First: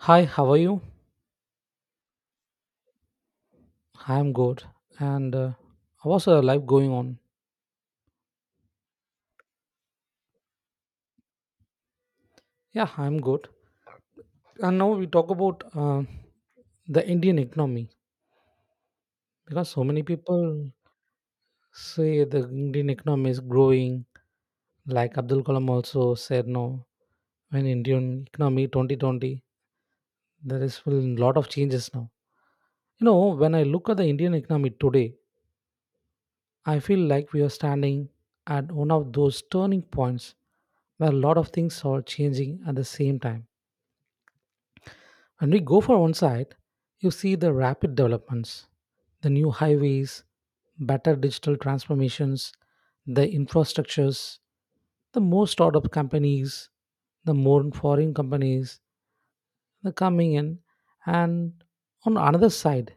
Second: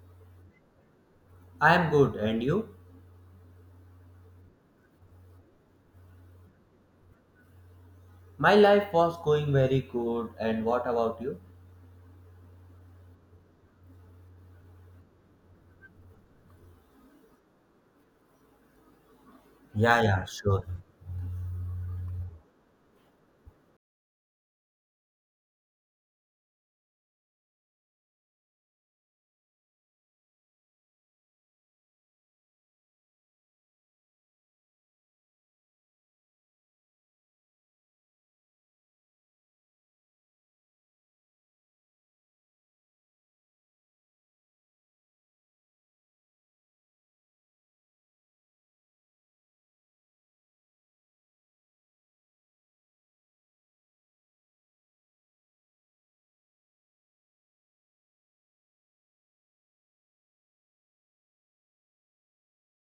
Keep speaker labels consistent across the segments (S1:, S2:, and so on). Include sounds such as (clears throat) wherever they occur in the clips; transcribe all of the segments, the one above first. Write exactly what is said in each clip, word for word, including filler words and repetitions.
S1: Hi, how are you?
S2: I am good, and you?
S1: I'm good. And uh, How's uh, life going on?
S2: My life was going very good, and what about you?
S1: Yeah, I'm good. And now we talk about uh, the Indian economy because so
S2: Yeah,
S1: many
S2: yeah, sure.
S1: people say the Indian economy is growing. Like Abdul Kalam also said, no, when Indian economy twenty twenty, there is a lot of changes now. You know, when I look at the Indian economy today, I feel like we are standing at one of those turning points where a lot of things are changing at the same time. When we go for one side, you see the rapid developments, the new highways, better digital transformations, the infrastructures, the more startup companies, the more foreign companies the coming in. And on another side,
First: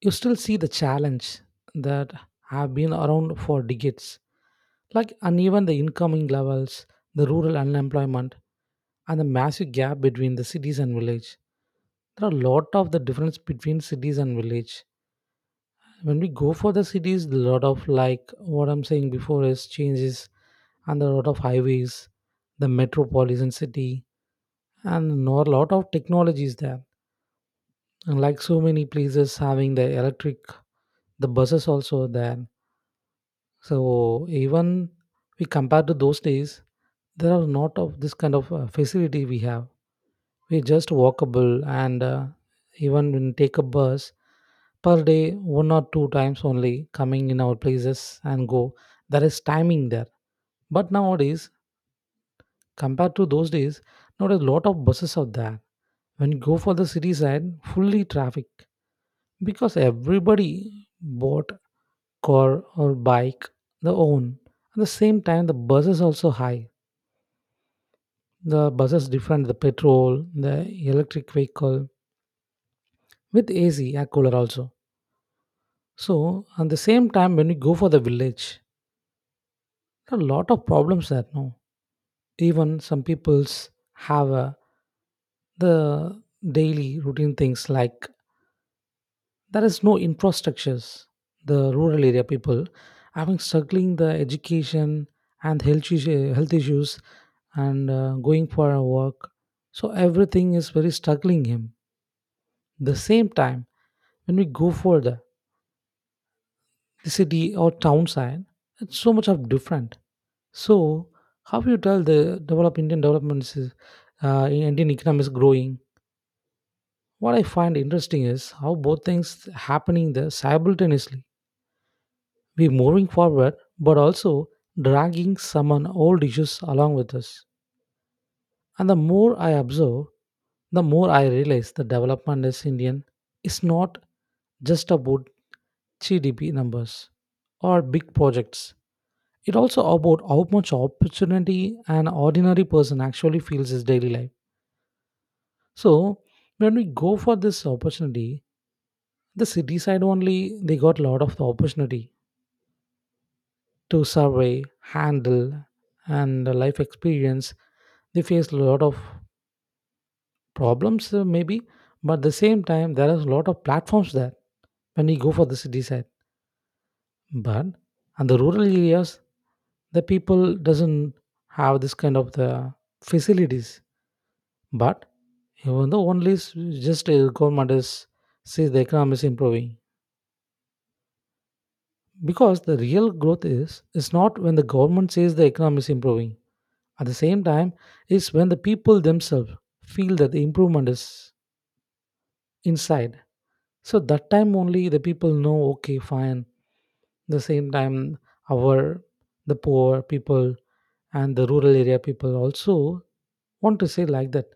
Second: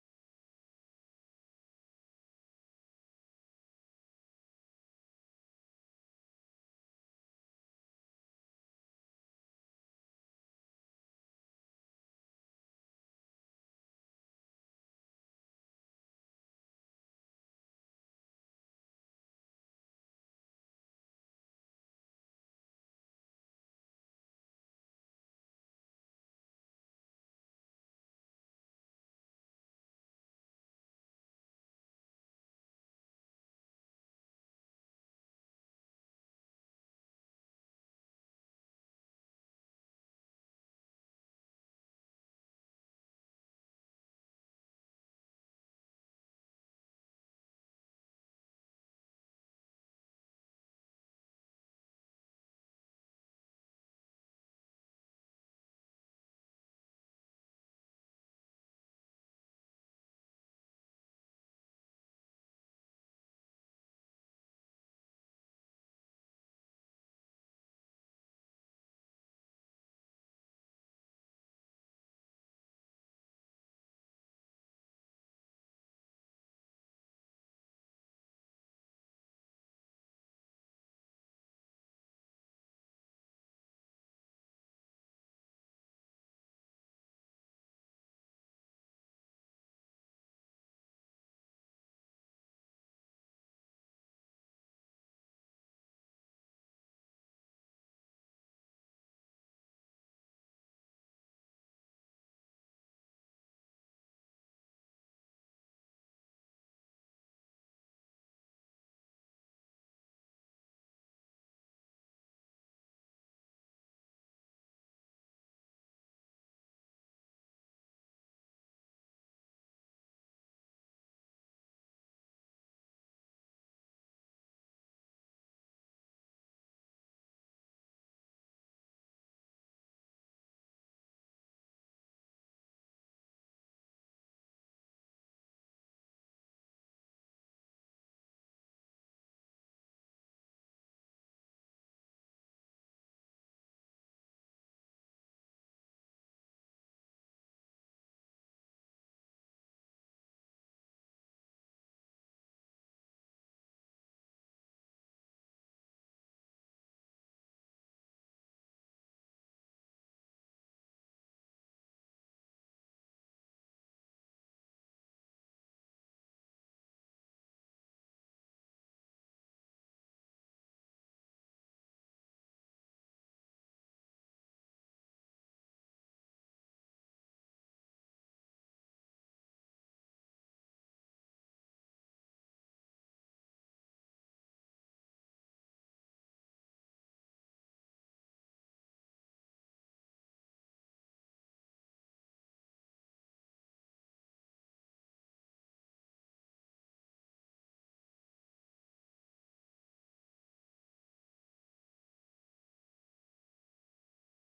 S1: you still see the challenge that have been around for decades, like uneven the incoming levels, the rural unemployment, and the massive gap between the cities and village. There are a lot of the difference between cities and village. When we go for the cities, a lot of like what I'm saying before is changes, and there are a lot of highways, the metropolitan city, and no, a lot of technologies there, and like so many places having the electric, the buses also are there. So even we compare to those days, there are not of this kind of uh, facility we have. We just walkable, and uh, even when take a bus per day one or two times only coming in our places and go, there is timing there. But nowadays, compared to those days, nowadays a lot of buses are there. When you go for the city side, fully traffic, because everybody bought car or bike their own. At the same time, the buses also high, the buses different, the petrol, the electric vehicle with AC air cooler also. So at the same time, when you go for the village, a lot of problems there. No, even some people's have uh, the daily routine things like there is no infrastructures. The rural area people having struggling the education and health issue, health issues, and uh, going for a work. So everything is very struggling him. The same time when we go for the, the city or town side, it's so much of different. So, how you tell the develop Indian developments, is, uh, in Indian economy is growing? What I find interesting is how both things happening there simultaneously. We moving forward, but also dragging some on old issues along with us. And the more I observe, the more I realize the development is Indian is not just about G D P numbers or big projects. It also about how much opportunity an ordinary person actually feels his daily life. So when we go for this opportunity, the city side only they got a lot of the opportunity to survey, handle, and the life experience. They face a lot of problems uh, maybe, but at the same time there is a lot of platforms there when we go for the city side. But on the rural areas, the people doesn't have this kind of the facilities. But even though only s- just uh, government is says the economy is improving, because the real growth is is not when the government says the economy is improving. At the same time, it's when the people themselves feel that the improvement is inside. So that time only the people know, okay, fine. The same time, our the poor people and the rural area people also want to say like that.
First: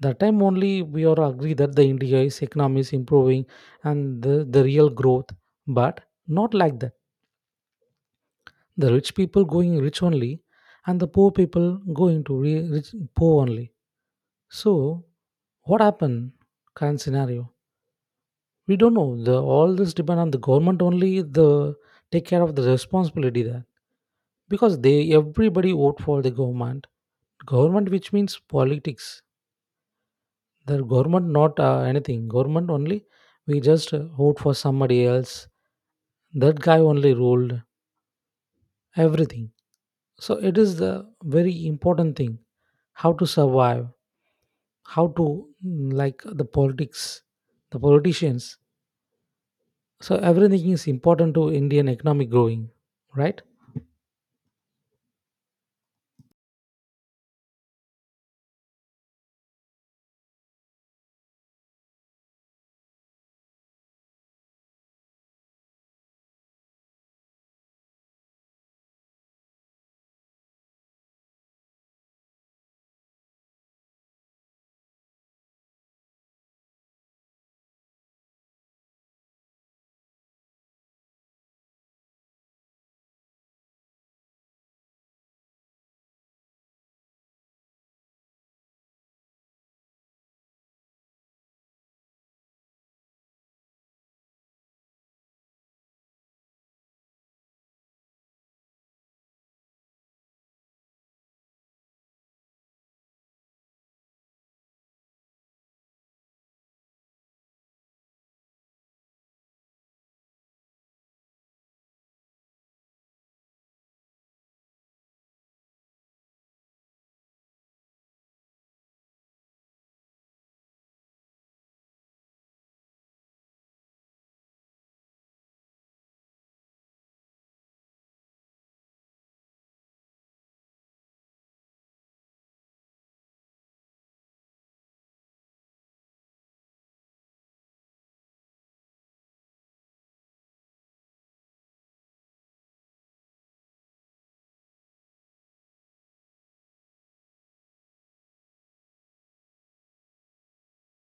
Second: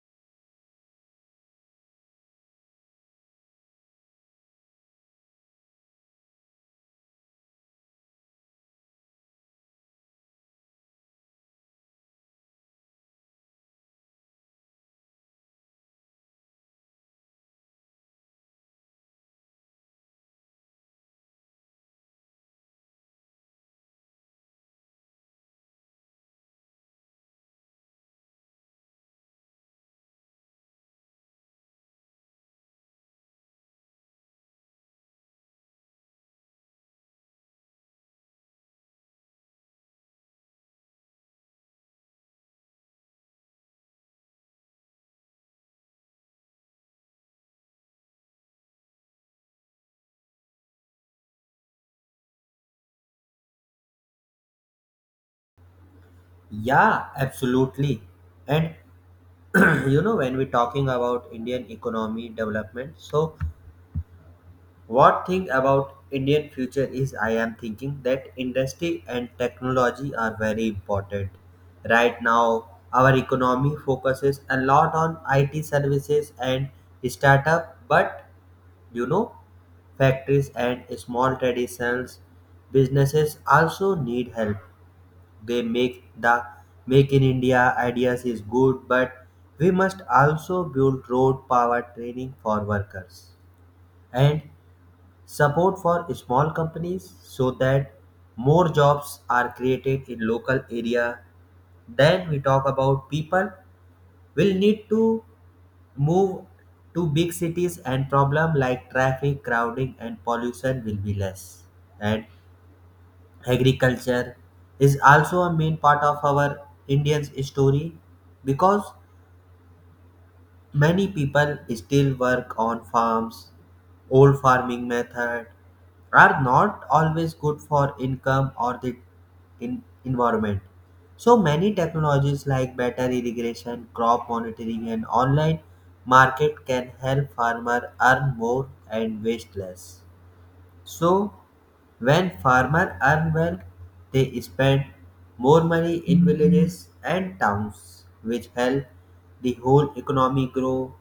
S1: That time only we all agree that the India's economy is improving and the, the real growth. But not like that. The rich people going rich only, and the poor people going to re- rich, poor only. So, what happened? Current scenario. We don't know. The, all this depend on the government only. The take care of the responsibility there because they everybody vote for the government. Government, which means politics. The government not uh, anything. Government only. We just uh, vote for somebody else. That guy only ruled everything. So it is the very important thing how to survive, how to mm, like the politics, the politicians, so everything is important to Indian economic growing, right?
S2: Yeah, absolutely. And (clears throat) you know, when we're talking about Indian economy development, so what thing about Indian future is I am thinking that industry and technology are very important. Right now, our economy focuses a lot on I T services and startup, but you know, factories and small traditional businesses also need help. They make the Make in India ideas is good, but we must also build road power training for workers and support for small companies so that more jobs are created in local area. Then we talk about people will need to move to big cities and problem like traffic, crowding, and pollution will be less. And agriculture is also a main part of our Indian's story because many people still work on farms. Old farming methods are not always good for income or the in- environment. So many technologies like better irrigation, crop monitoring, and online market can help farmer earn more and waste less. So when farmers earn well, they spend more money in villages and towns, which help the whole economy grow.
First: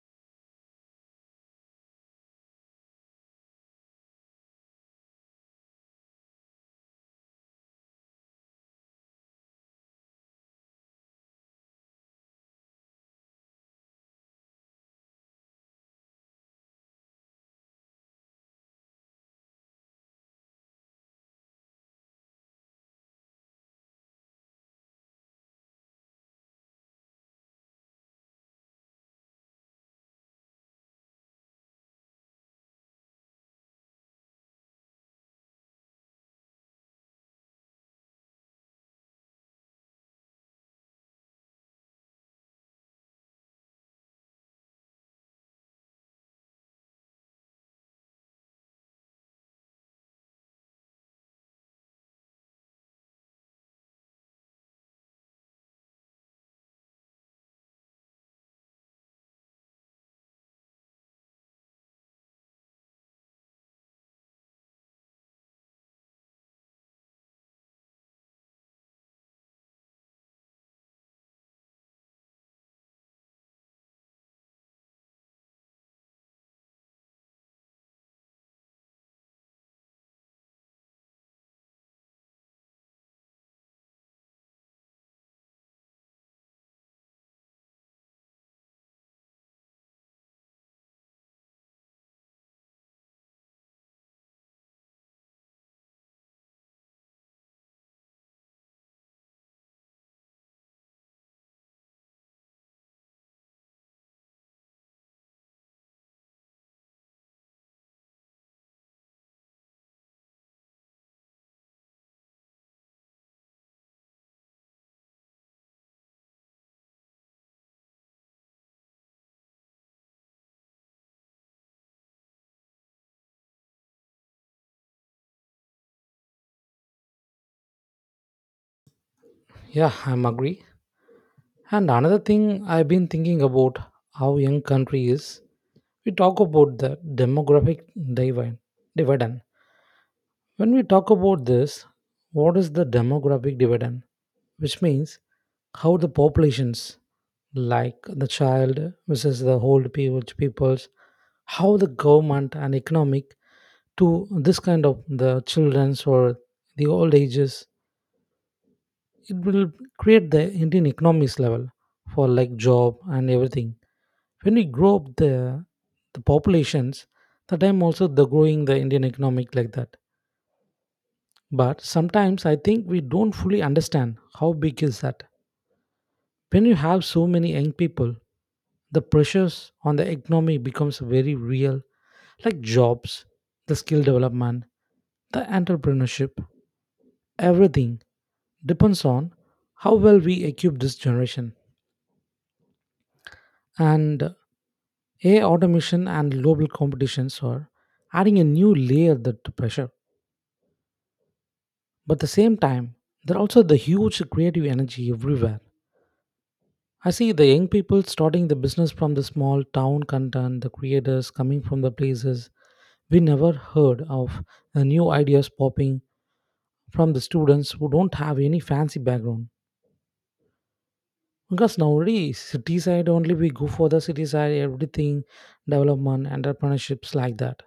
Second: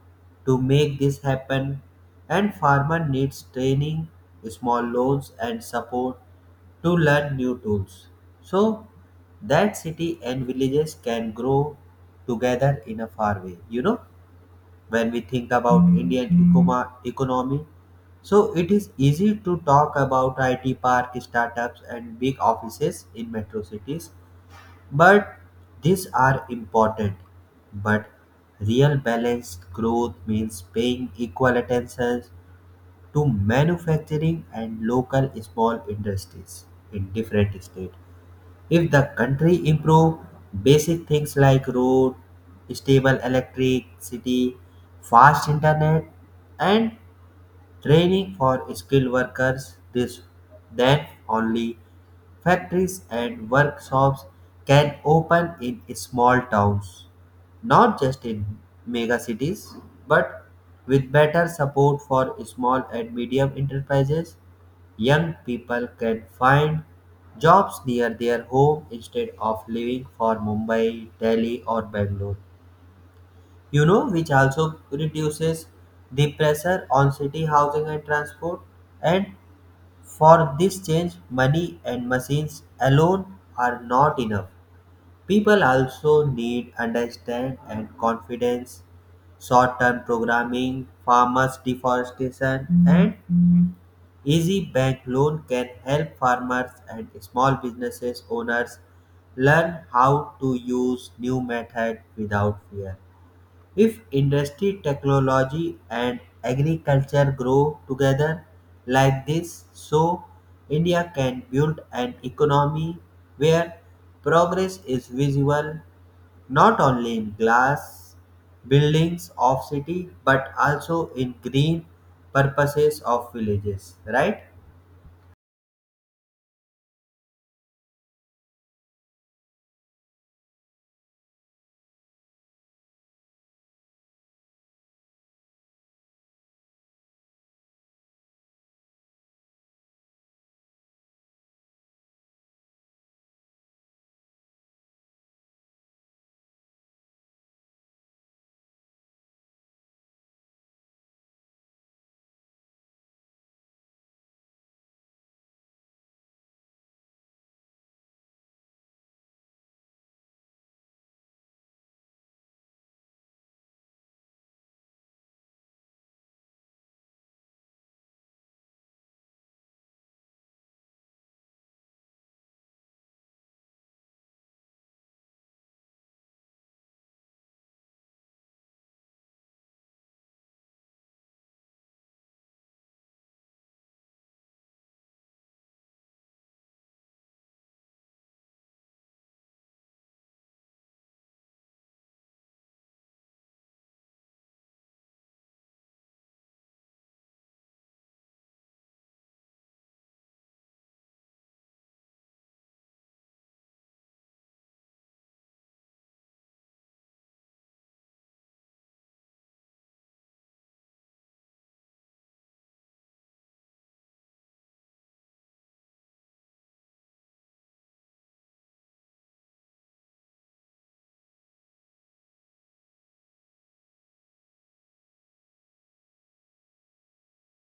S2: To make this happen, and farmer needs training, small loans, and support to learn new tools, so that city and villages can grow together in a far way. You know, when we think about Indian ecoma- economy, so it is easy to talk about I T park startups and big offices in metro cities, but these are important. But real balanced growth means paying equal attention to manufacturing and local small industries in different states. If the country improve basic things like road, stable electricity, fast internet, and training for skilled workers, this, then only factories and workshops can open in small towns, not just in mega cities. But with better support for small and medium enterprises, young people can find jobs near their home instead of leaving for Mumbai, Delhi, or Bangalore. You know, which also reduces the pressure on city housing and transport. And for this change, money and machines alone are not enough. People also need understand and confidence. Short-term programming, farmers deforestation, and easy bank loan can help farmers and small businesses owners learn how to use new method without fear. If industry, technology and agriculture grow together like this, so India can build an economy where progress is visible not only in glass buildings of city but also in green purposes of villages, right?
S1: Yeah, I'm agree. And another thing I've been thinking about, how young country is. We talk about the demographic divi- dividend. When we talk about this, what is the demographic dividend, which means how the populations, like the child versus the old people peoples, how the government and economic to this kind of the children's or the old ages, it will create the Indian economics level for like job and everything. When we grow up the the populations, the time also the growing the Indian economic like that. But sometimes I think we don't fully understand how big is that. When you have so many young people, the pressures on the economy becomes very real, like jobs, the skill development, the entrepreneurship, everything depends on how well we equip this generation. And A I automation and global competitions are adding a new layer to the pressure. But at the same time, there are also the huge creative energy everywhere. I see the young people starting the business from the small town content, the creators coming from the places we never heard of, the new ideas popping from the students who don't have any fancy background. Because nowadays, city side only we go for the city side, everything, development, entrepreneurships like that.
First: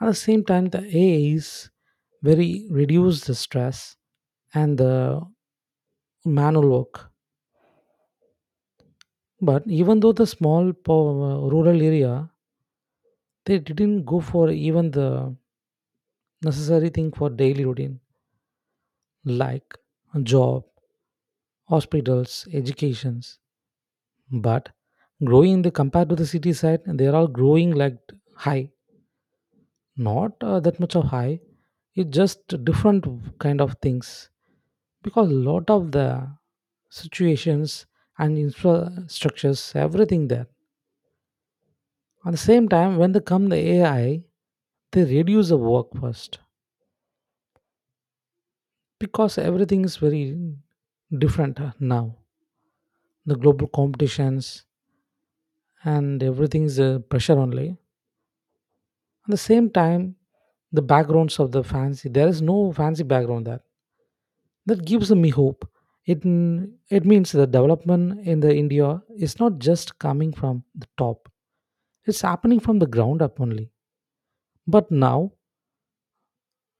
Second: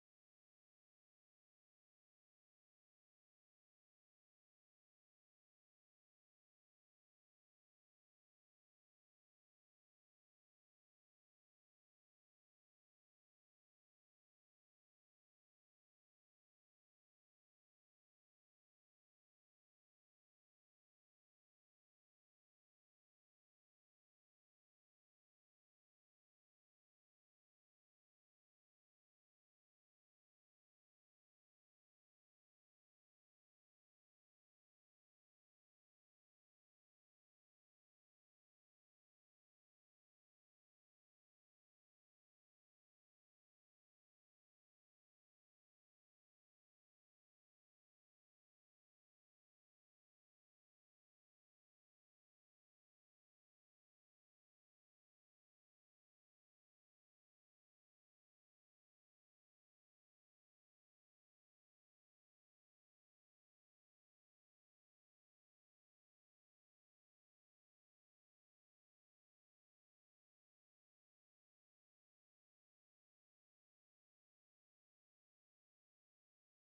S1: At the same time, the A I is very reduce the stress and the manual work. But even though the small po- uh, rural area, they didn't go for even the necessary thing for daily routine like job, hospitals, educations. But growing the compared to the city side, they are all growing like high, not uh, that much of high, it's just different kind of things because a lot of the situations and infrastructures everything there. At the same time when they come the AI, they reduce the work first because everything is very different uh, now. The global competitions and everything is uh, pressure only. At the same time, the backgrounds of the fancy, there is no fancy background there. That gives me hope. It, it means the development in the India is not just coming from the top. It's happening from the ground up only. But now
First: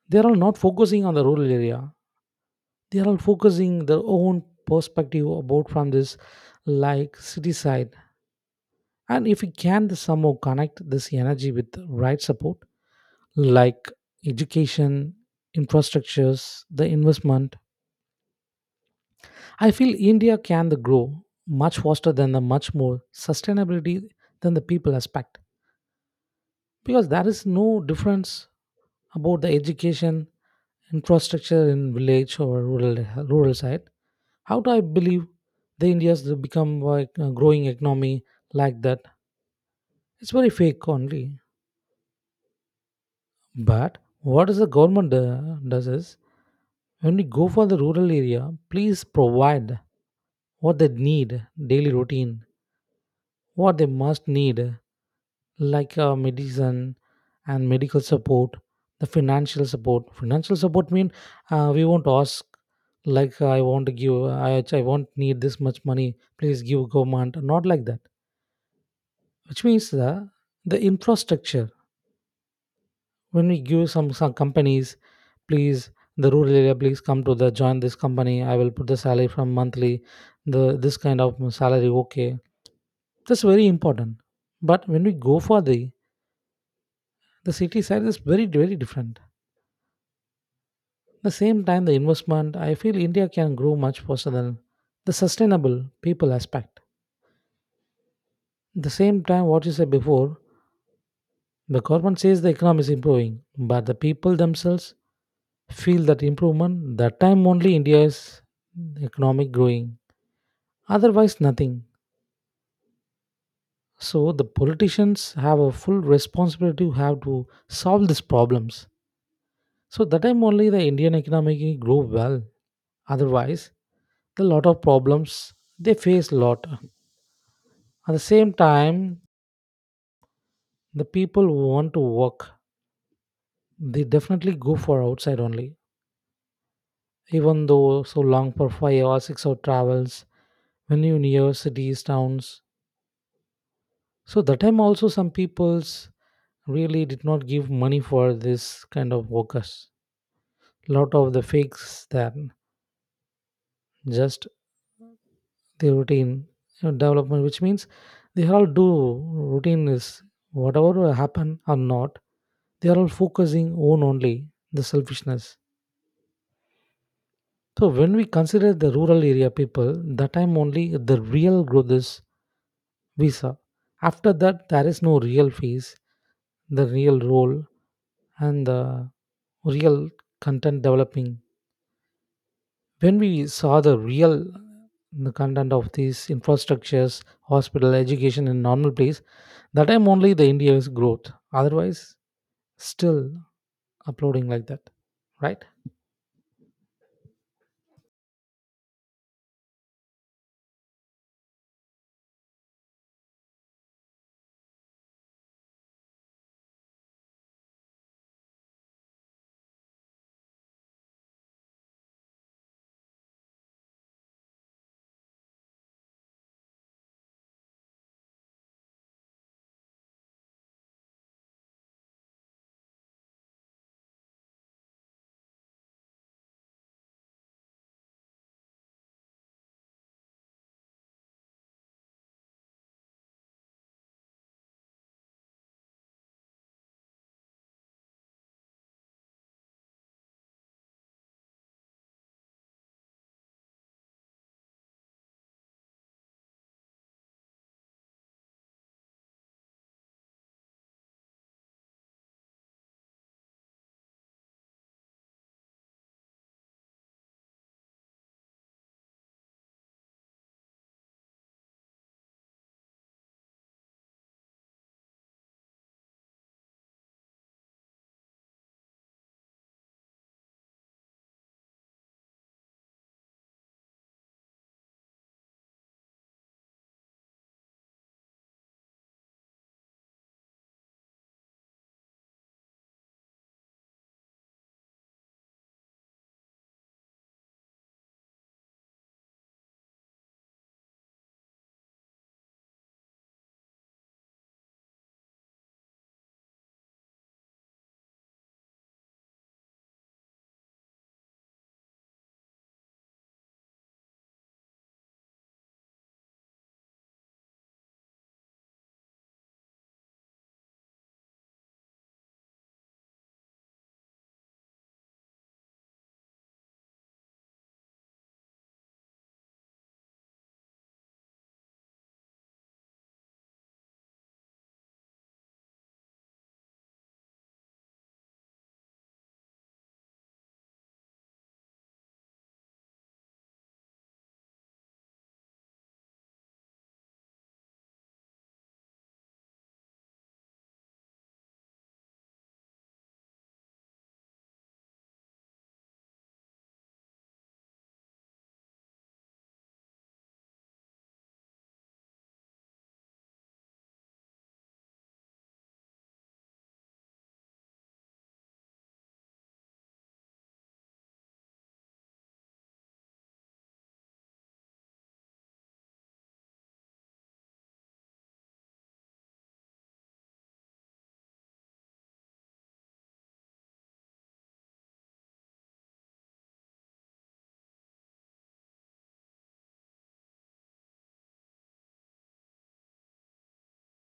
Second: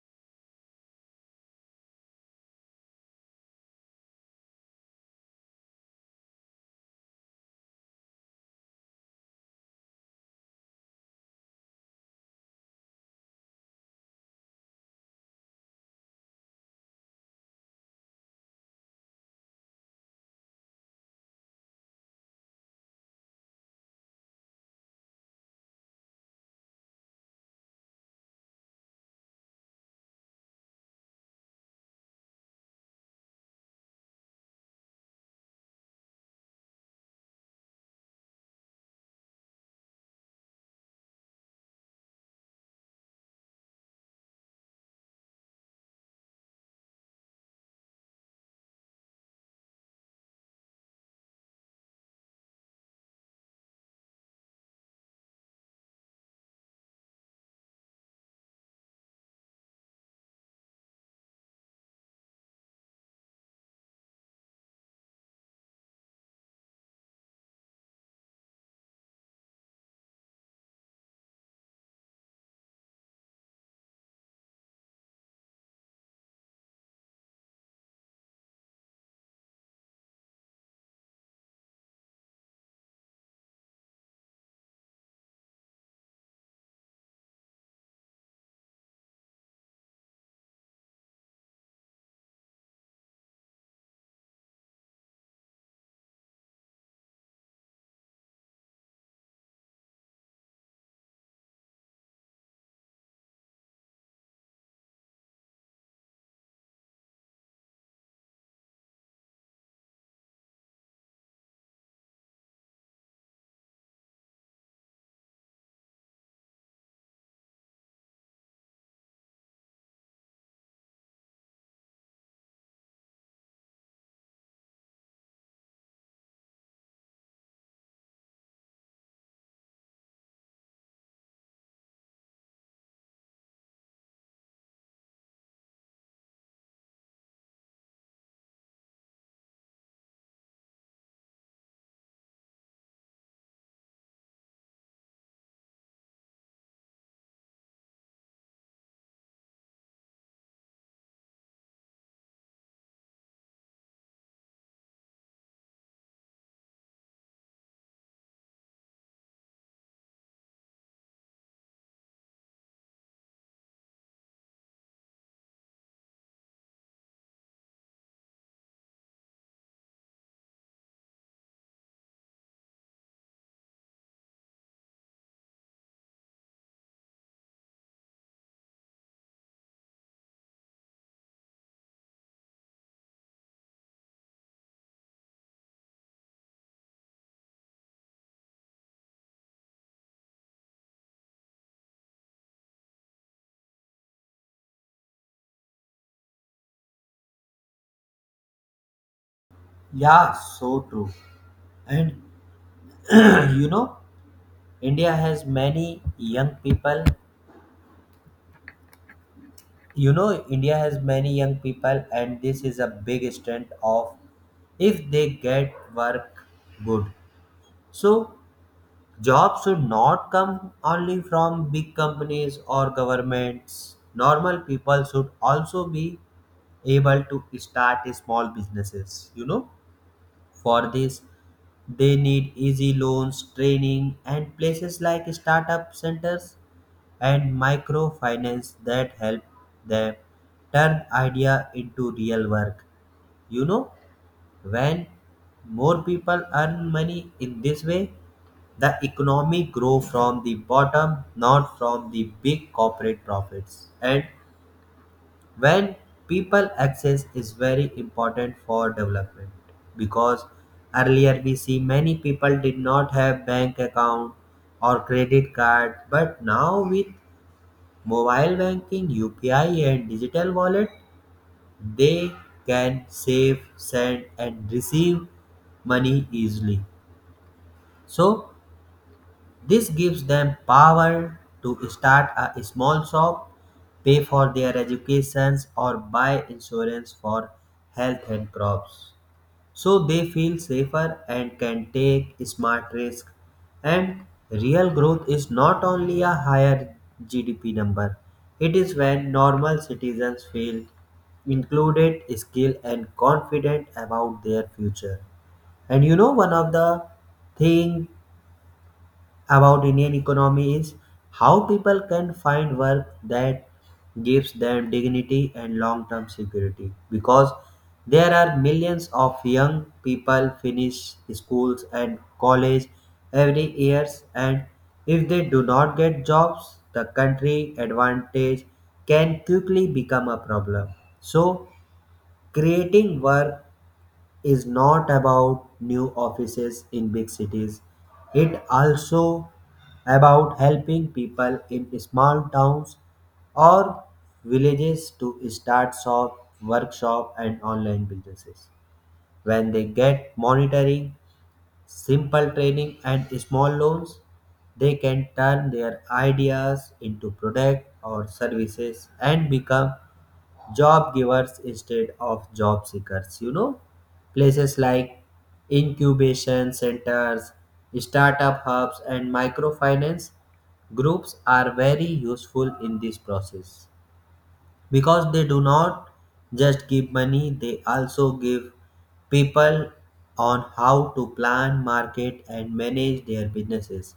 S1: they are all not focusing on the rural area. They are all focusing their own perspective about from this like city side. And if we can somehow connect this energy with the right support, like education, infrastructures, the investment, I feel India can the grow much faster than the much more sustainability than the people expect because there is no difference about the education infrastructure in village or rural rural side. How do I believe the India's will become like a growing economy like that? It's very fake only. But what is the government uh, does is, when we go for the rural area, please provide what they need daily routine, what they must need, like uh, medicine and medical support, the financial support. Financial support mean uh, we won't ask, like I want to give, I, I won't need this much money. Please give government, not like that. Which means the the infrastructure. When we give some some companies, please the rural area, please come to the join this company. I will put the salary from monthly, the this kind of salary. Okay, that's very important. But when we go for the The city side is very, very different. The same time, the investment, I feel India can grow much faster than the sustainable people aspect. The same time, what you said before, the government says the economy is improving, but the people themselves feel that improvement, that time only India is economic growing. Otherwise, nothing. So the politicians have a full responsibility to have to solve these problems. So that time only the Indian economy grow well. Otherwise, a lot of problems they face a lot at the same time, the people who want to work, they definitely go for outside only, even though so long for five or six hour travels when you near cities towns. So that time also some peoples really did not give money for this kind of workers. Lot of the fakes there, just the routine uh, development, which means they all do. Routine is whatever happen or not, they are all focusing on only the selfishness. So when we consider the rural area people, that time only the real growth is visa. After that there is no real fees, the real role, and the real content developing. When we saw the real the content of these infrastructures, hospital, education in normal place, that time only the India's growth. Otherwise, still uploading like that, right?
S2: Yeah, so true. And (clears throat) you know, India has many young people. You know, India has many young people, and this is a big strength of if they get work good. So, jobs should not come only from big companies or governments. Normal people should also be able to start small businesses, you know. For this, they need easy loans, training, and places like startup centers and microfinance that help them turn idea into real work. You know, when more people earn money in this way, the economy grow from the bottom, not from the big corporate profits. And when people access is very important for development because earlier we see many people did not have bank account or credit card, but now with mobile banking, U P I, and digital wallet, they can save, send, and receive money easily. So this gives them power to start a small shop, pay for their educations, or buy insurance for health and crops. So they feel safer and can take smart risks. And real growth is not only a higher G D P number, it is when normal citizens feel included, skilled, and confident about their future. And you know, one of the thing about Indian economy is how people can find work that gives them dignity and long-term security, because there are millions of young people finish schools and college every years, and if they do not get jobs, the country advantage can quickly become a problem. So creating work is not about new offices in big cities. It also about helping people in small towns or villages to start shop, workshop and online businesses. When they get monitoring, simple training and small loans, they can turn their ideas into product or services and become job givers instead of job seekers. You know, places like incubation centers, startup hubs and microfinance groups are very useful in this process because they do not just give money, they also give people on how to plan market and manage their businesses,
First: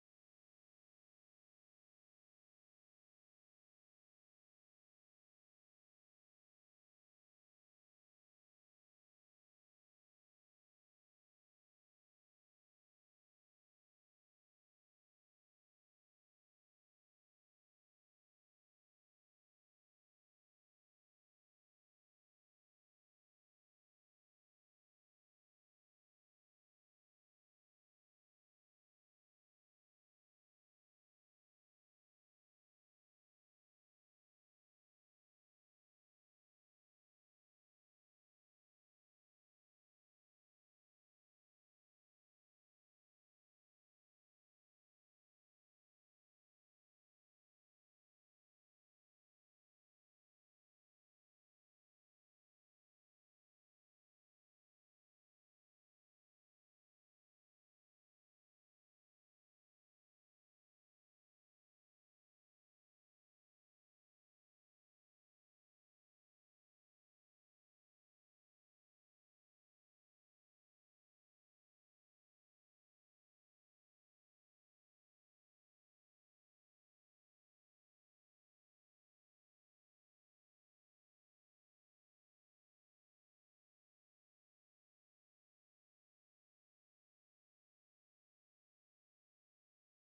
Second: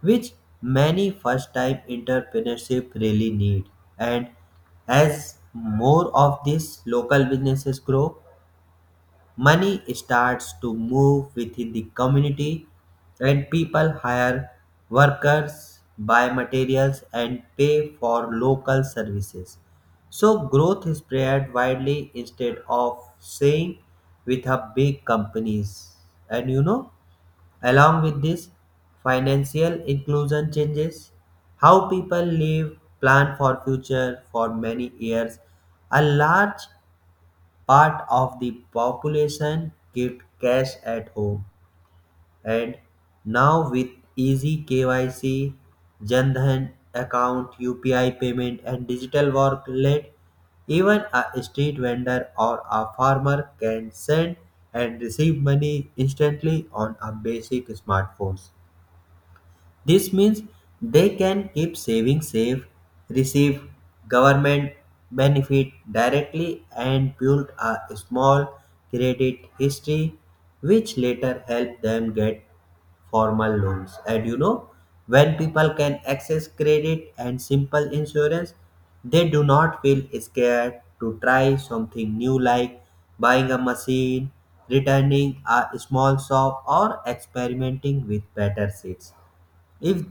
S2: which many first time entrepreneurship really need. And as more of these local businesses grow, money starts to move within the community and people hire workers, buy materials and pay for local services. So growth is spread widely instead of saying with a big companies. And you know, along with this, financial inclusion changes how people live, plan for future for many years. A large part of the population kept cash at home, and now with easy K Y C, Jan Dhan account, U P I payment and digital wallet, even a street vendor or a farmer can send and receive money instantly on a basic smartphone. This means they can keep saving safe, receive government benefit directly, and build a small credit history, which later help them get formal loans. And you know, when people can access credit and simple insurance, they do not feel scared to try something new like buying a machine, returning a small shop, or experimenting with better seats. If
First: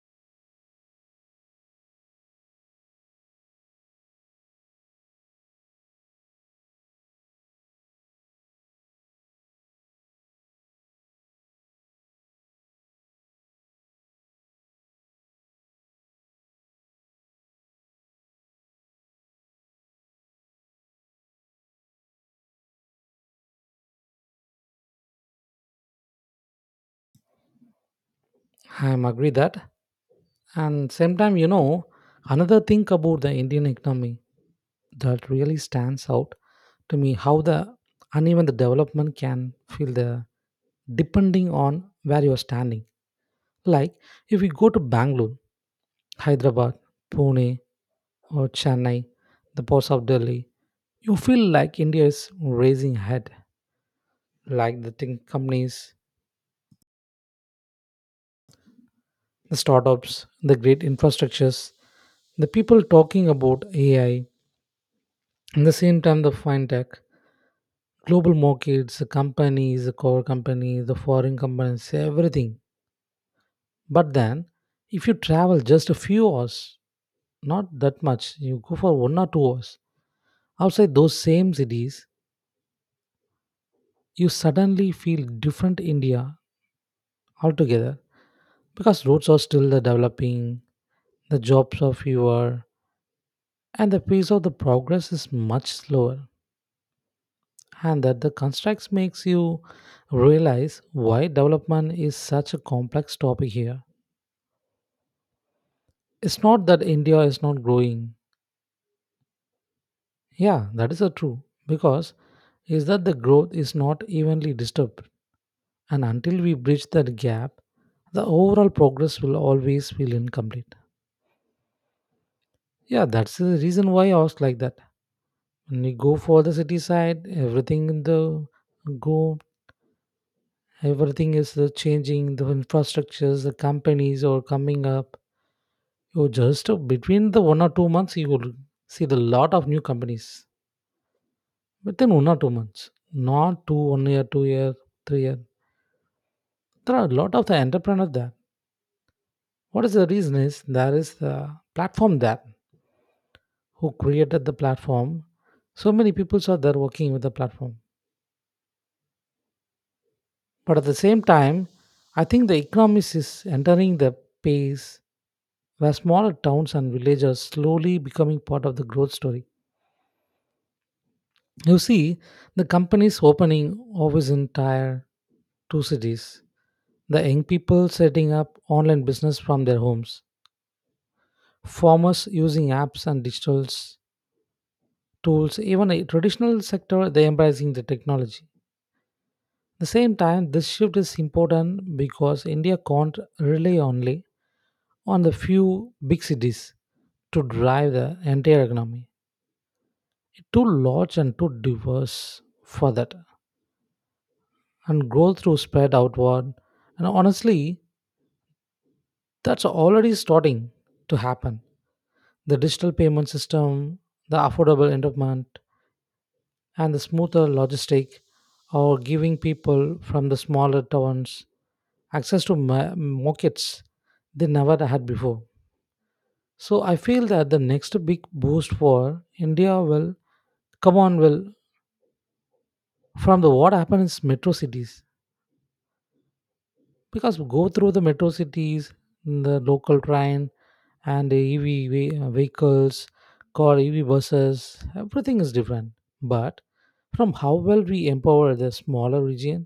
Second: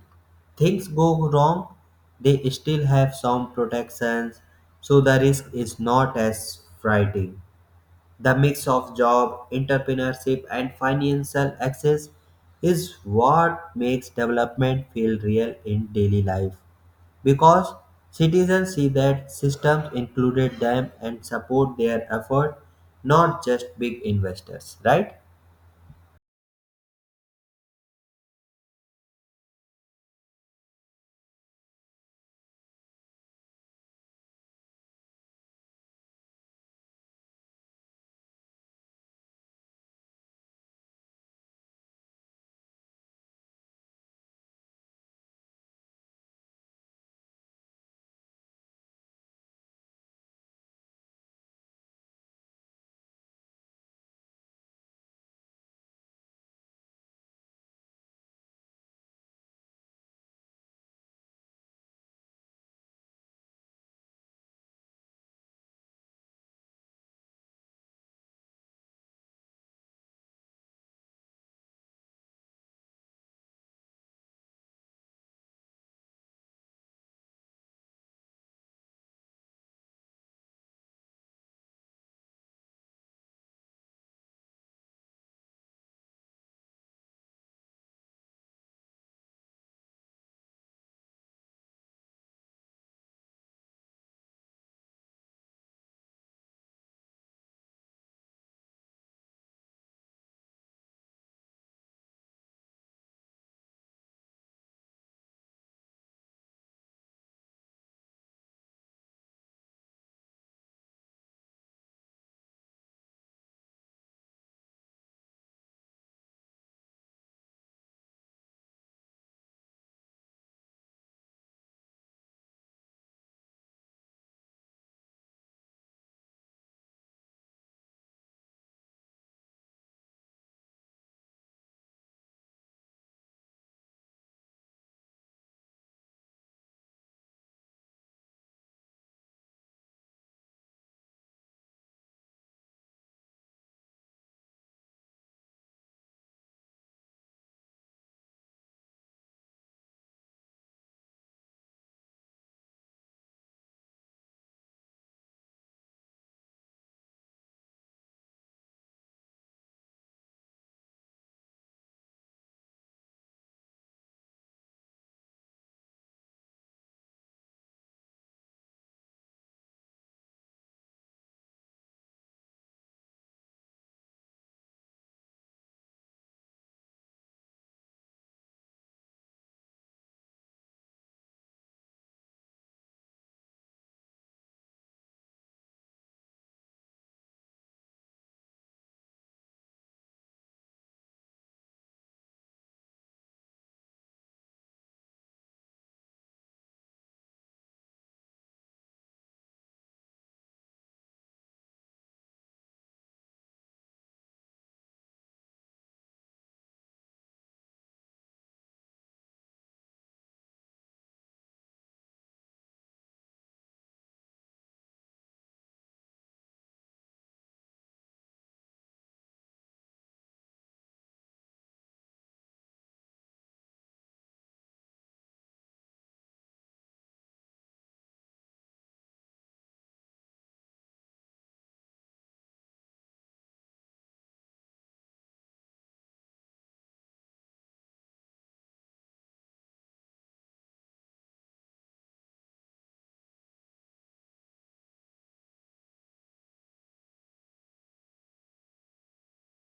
S2: things go wrong, they still have some protections, so the risk is not as frightening. The mix of job, entrepreneurship, and financial access is what makes development feel real in daily life because citizens see that systems included them and support their effort, not just big investors, right?
S1: I'm agree that, and same time, you know, another thing about the Indian economy that really stands out to me, how the uneven the development can feel, the depending on where you're standing. Like if you go to Bangalore, Hyderabad, Pune or Chennai, the ports of Delhi, you feel like India is raising ahead, like the tech companies, the startups, the great infrastructures, the people talking about A I, at the same time the fintech, global markets, the companies, the core companies, the foreign companies, everything. But then, if you travel just a few hours, not that much, you go for one or two hours outside those same cities, you suddenly feel different India altogether, because roads are still the developing, the jobs are fewer, and the pace of the progress is much slower. And that the constructs makes you realize why development is such a complex topic here. It's not that India is not growing. Yeah, that is a true. Because is that the growth is not evenly disturbed, and until we bridge that gap, the overall progress will always feel incomplete. Yeah, that's the reason why I was like that. When you go for the city side, everything in the go, everything is uh, changing. The infrastructures, the companies are coming up. You just uh, between the one or two months, you will see the lot of new companies within one or two months, not two one year, two year, three year. There are a lot of the entrepreneur there. What is the reason is, there is the platform there, who created the platform. So many people are there working with the platform. But at the same time, I think the economy is entering the phase where smaller towns and villages are slowly becoming part of the growth story. You see, the companies opening offices in tier two cities, the young people setting up online business from their homes, farmers using apps and digital tools, even a traditional sector they embracing the technology. At the same time, this shift is important because India can't rely only on the few big cities to drive the entire economy. Too large and too diverse for that. And growth through spread outward. And honestly, that's already starting to happen. The digital payment system, the affordable entertainment, and the smoother logistic are giving people from the smaller towns access to ma- markets they never had before. So I feel that the next big boost for India will come on, will from the what happens in metro cities, because we go through the metro cities, the local train, and the ev ve- uh, vehicles, car, ev, buses, everything is different, but from how well we empower the smaller region,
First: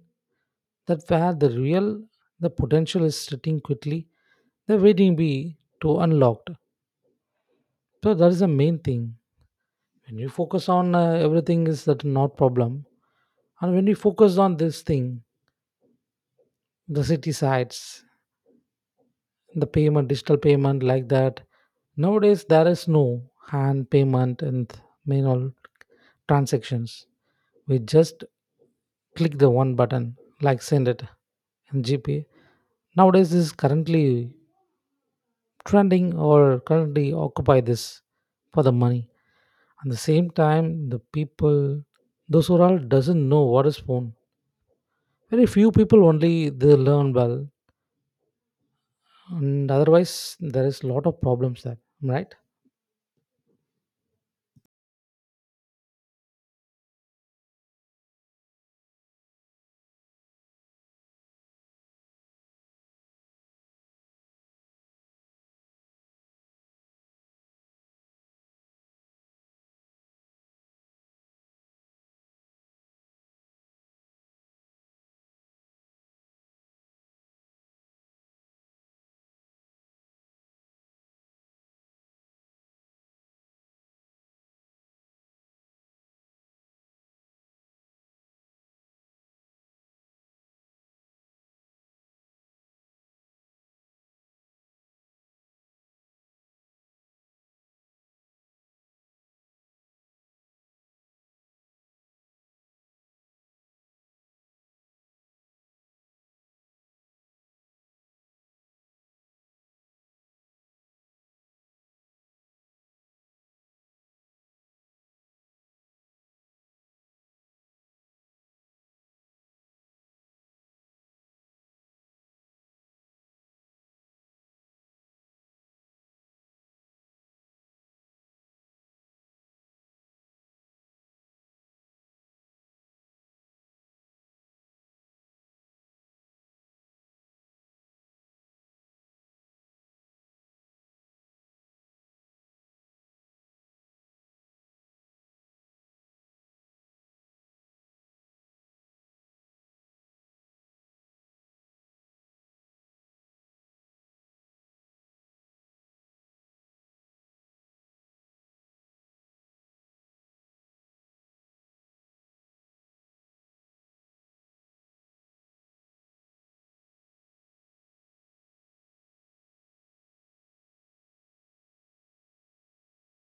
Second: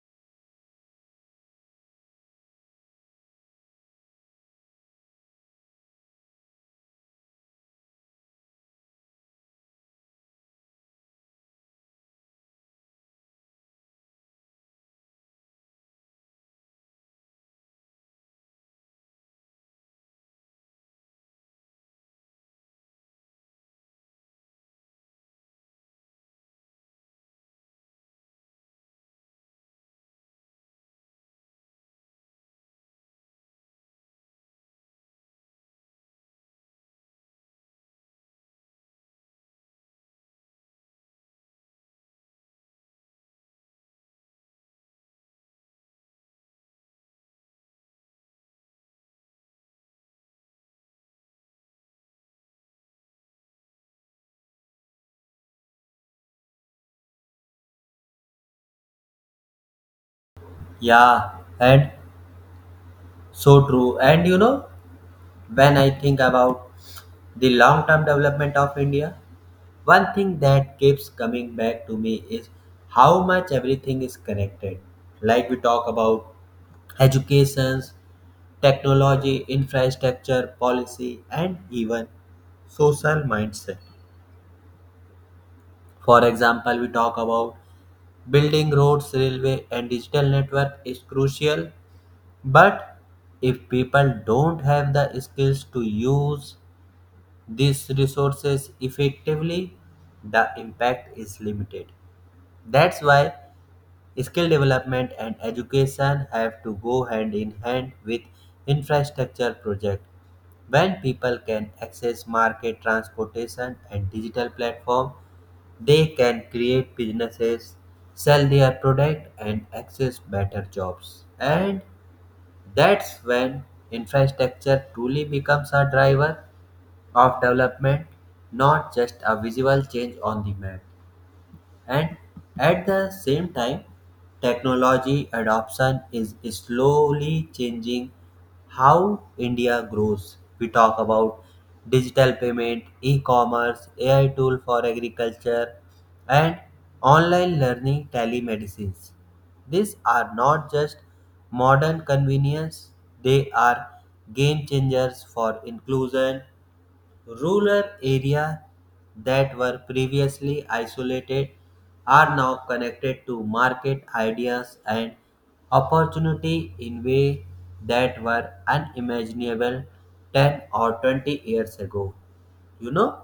S1: that where the real the potential is sitting quickly, the waiting be to unlocked. So that is the main thing. When you focus on uh, everything, is that not problem? And when you focus on this thing, the city sides, the payment, digital payment, like that, nowadays there is no hand payment and manual transactions. We just click the one button, like send it, and gp, nowadays this is currently trending or currently occupy this for the money. At the same time, the people those who are all doesn't know what is phone, very few people only they learn well, and otherwise there is lot of problems there, right?
S2: Yeah, and so true. And you know, when I think about the long term development of India, one thing that keeps coming back to me is how much everything is connected. Like we talk about educations, technology, infrastructure, policy, and even social mindset. For example, we talk about building roads, railway, and digital network is crucial. But if people don't have the skills to use these resources effectively, the impact is limited. That's why skill development and education have to go hand in hand with infrastructure projects. When people can access market transportation and digital platform, they can create businesses, sell their product and access better jobs. And that's when infrastructure truly becomes a driver of development, not just a visual change on the map. And at the same time, technology adoption is slowly changing how India grows. We talk about digital payment, e-commerce, A I tool for agriculture, and online learning, telemedicines. These are not just modern convenience, they are game changers for inclusion. Rural areas that were previously isolated are now connected to market ideas and opportunity in ways that were unimaginable ten or twenty years ago. You know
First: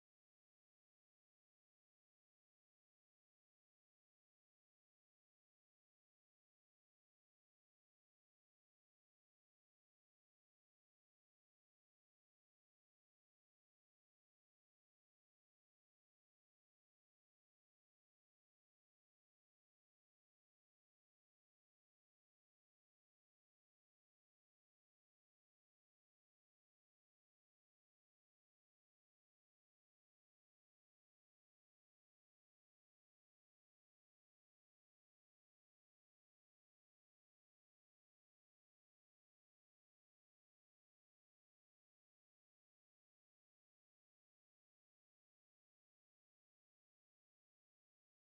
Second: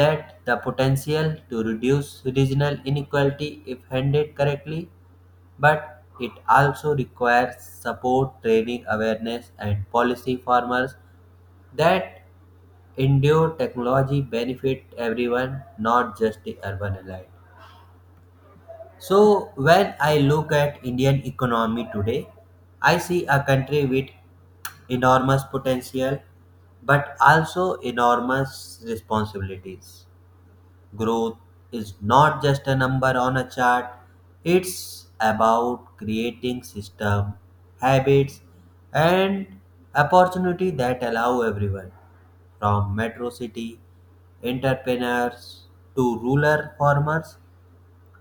S2: that the potential to reduce regional inequality if handled correctly, but it also requires support, training, awareness, and policy farmers that endured technology benefit everyone, not just the urban elite. So when I look at Indian economy today, I see a country with enormous potential but also enormous responsibilities. Growth is not just a number on a chart, it's about creating system, habits and opportunity that allow everyone, from metro city entrepreneurs to rural farmers,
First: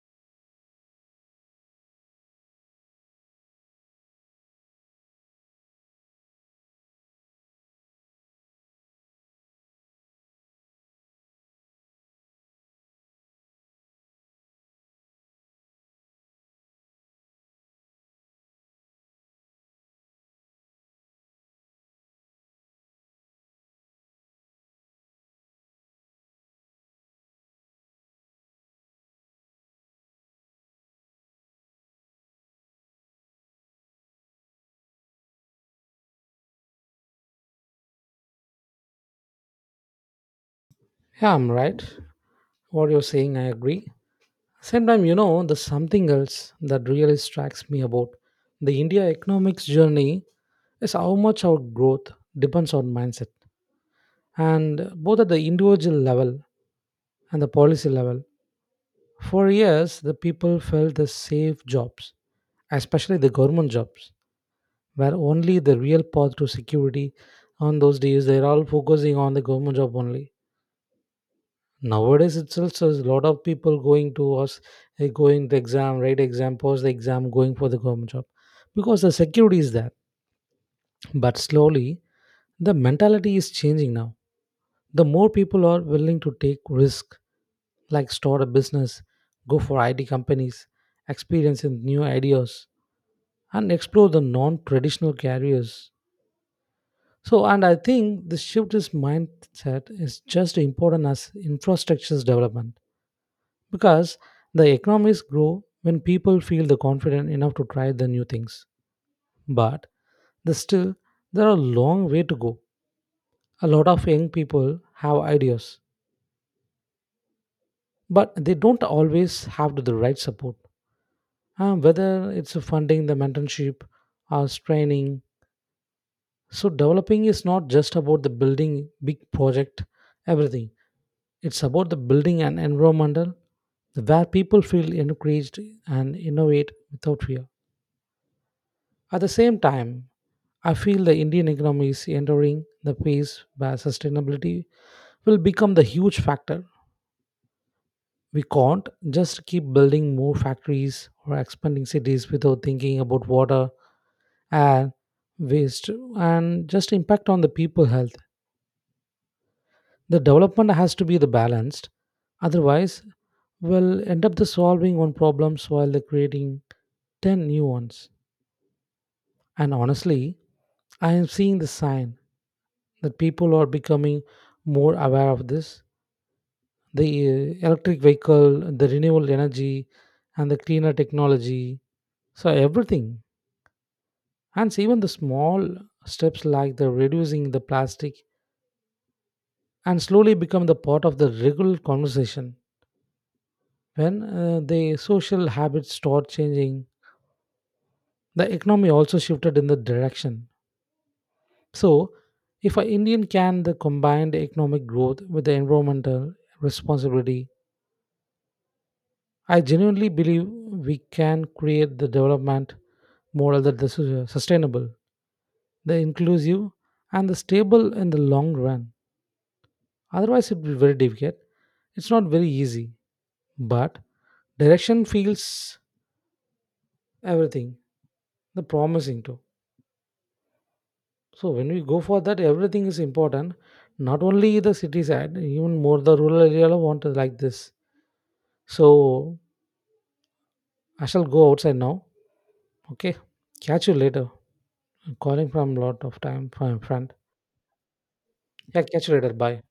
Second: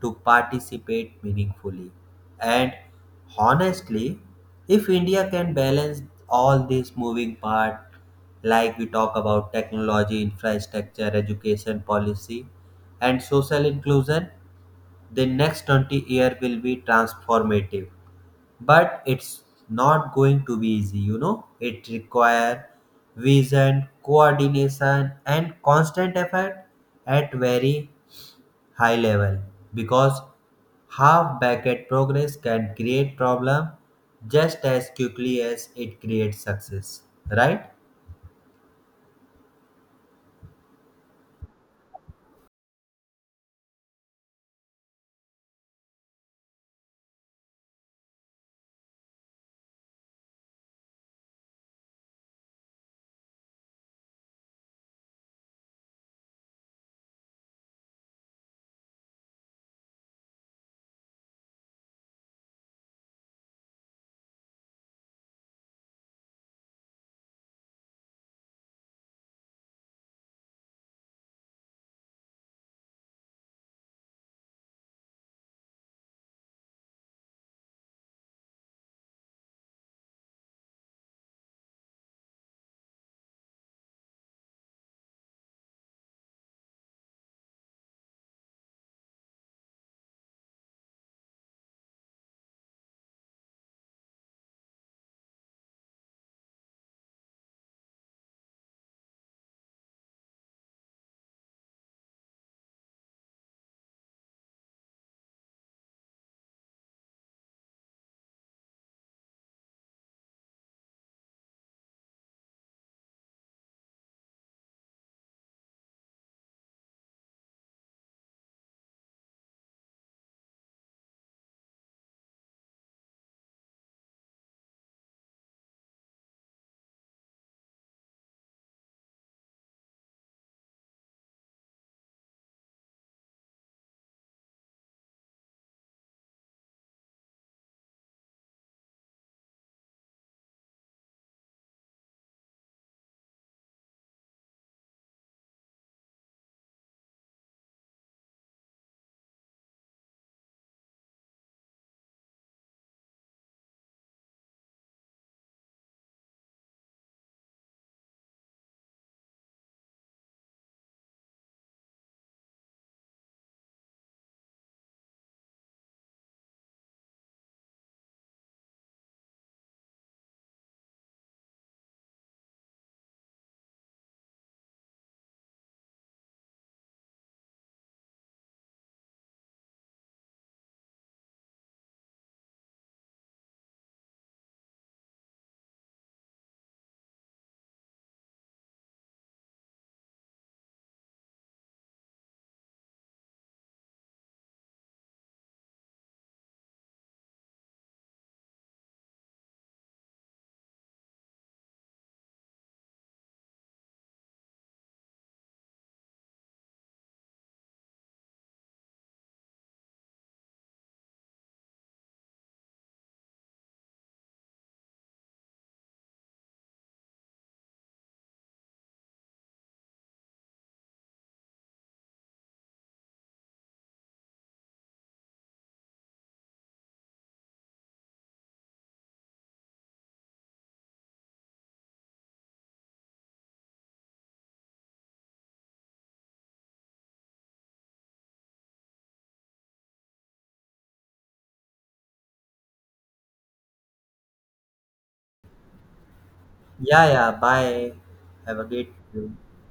S2: to participate meaningfully. And honestly, if India can balance all these moving parts, like we talk about technology, infrastructure, education policy, and social inclusion, the next twenty year will be transformative. But it's not going to be easy. You know, it require vision, coordination and constant effort at very high level, because half-baked progress can create problem just as quickly as it creates success, right?
S1: Yeah, I'm right. What you're saying, I agree. Sometimes, you know, there's something else that really strikes me about the India economics journey is how much our growth depends on mindset, and both at the individual level and the policy level. For years, the people felt the safe jobs, especially the government jobs, were only the real path to security. On those days, they're all focusing on the government job only. Nowadays it's also a lot of people going to us, eh, going the exam, write exam, post the exam, going for the government job, because the security is there. But slowly the mentality is changing now. The more people are willing to take risk, like start a business, go for it companies, experience in new ideas, and explore the non-traditional careers. So, and I think the shift is mindset is just important as infrastructure's development, because the economies grow when people feel the confident enough to try the new things. But the still there are a long way to go. A lot of young people have ideas, but they don't always have the right support. Uh, whether it's funding, the mentorship, or training. So developing is not just about the building big project, everything. It's about the building an environmental where people feel encouraged and innovate without fear. At the same time, I feel the Indian economy is entering the phase where sustainability will become the huge factor. We can't just keep building more factories or expanding cities without thinking about water, air, waste, and just impact on the people health. The development has to be the balanced. Otherwise, we'll end up the solving one problems while the creating ten new ones. And honestly, I am seeing the sign that people are becoming more aware of this. The uh, electric vehicle, the renewable energy, and the cleaner technology. So everything, and so even the small steps like the reducing the plastic, and slowly become the part of the regular conversation. When uh, the social habits start changing, the economy also shifted in the direction. So, if an Indian can the combined economic growth with the environmental responsibility, I genuinely believe we can create the development model that is sus- sustainable, the inclusive, and the stable in the long run. Otherwise, it will be very difficult. It's not very easy, but direction feels everything, the promising too. So when we go for that, everything is important. Not only the city side, even more the rural area want to like this. So I shall go outside now. Okay, catch you later. I'm calling from a lot of time from
S2: Yeah,
S1: friend.
S2: yeah, bye. Have a
S1: Yeah,
S2: great
S1: catch you
S2: day.
S1: later. Bye.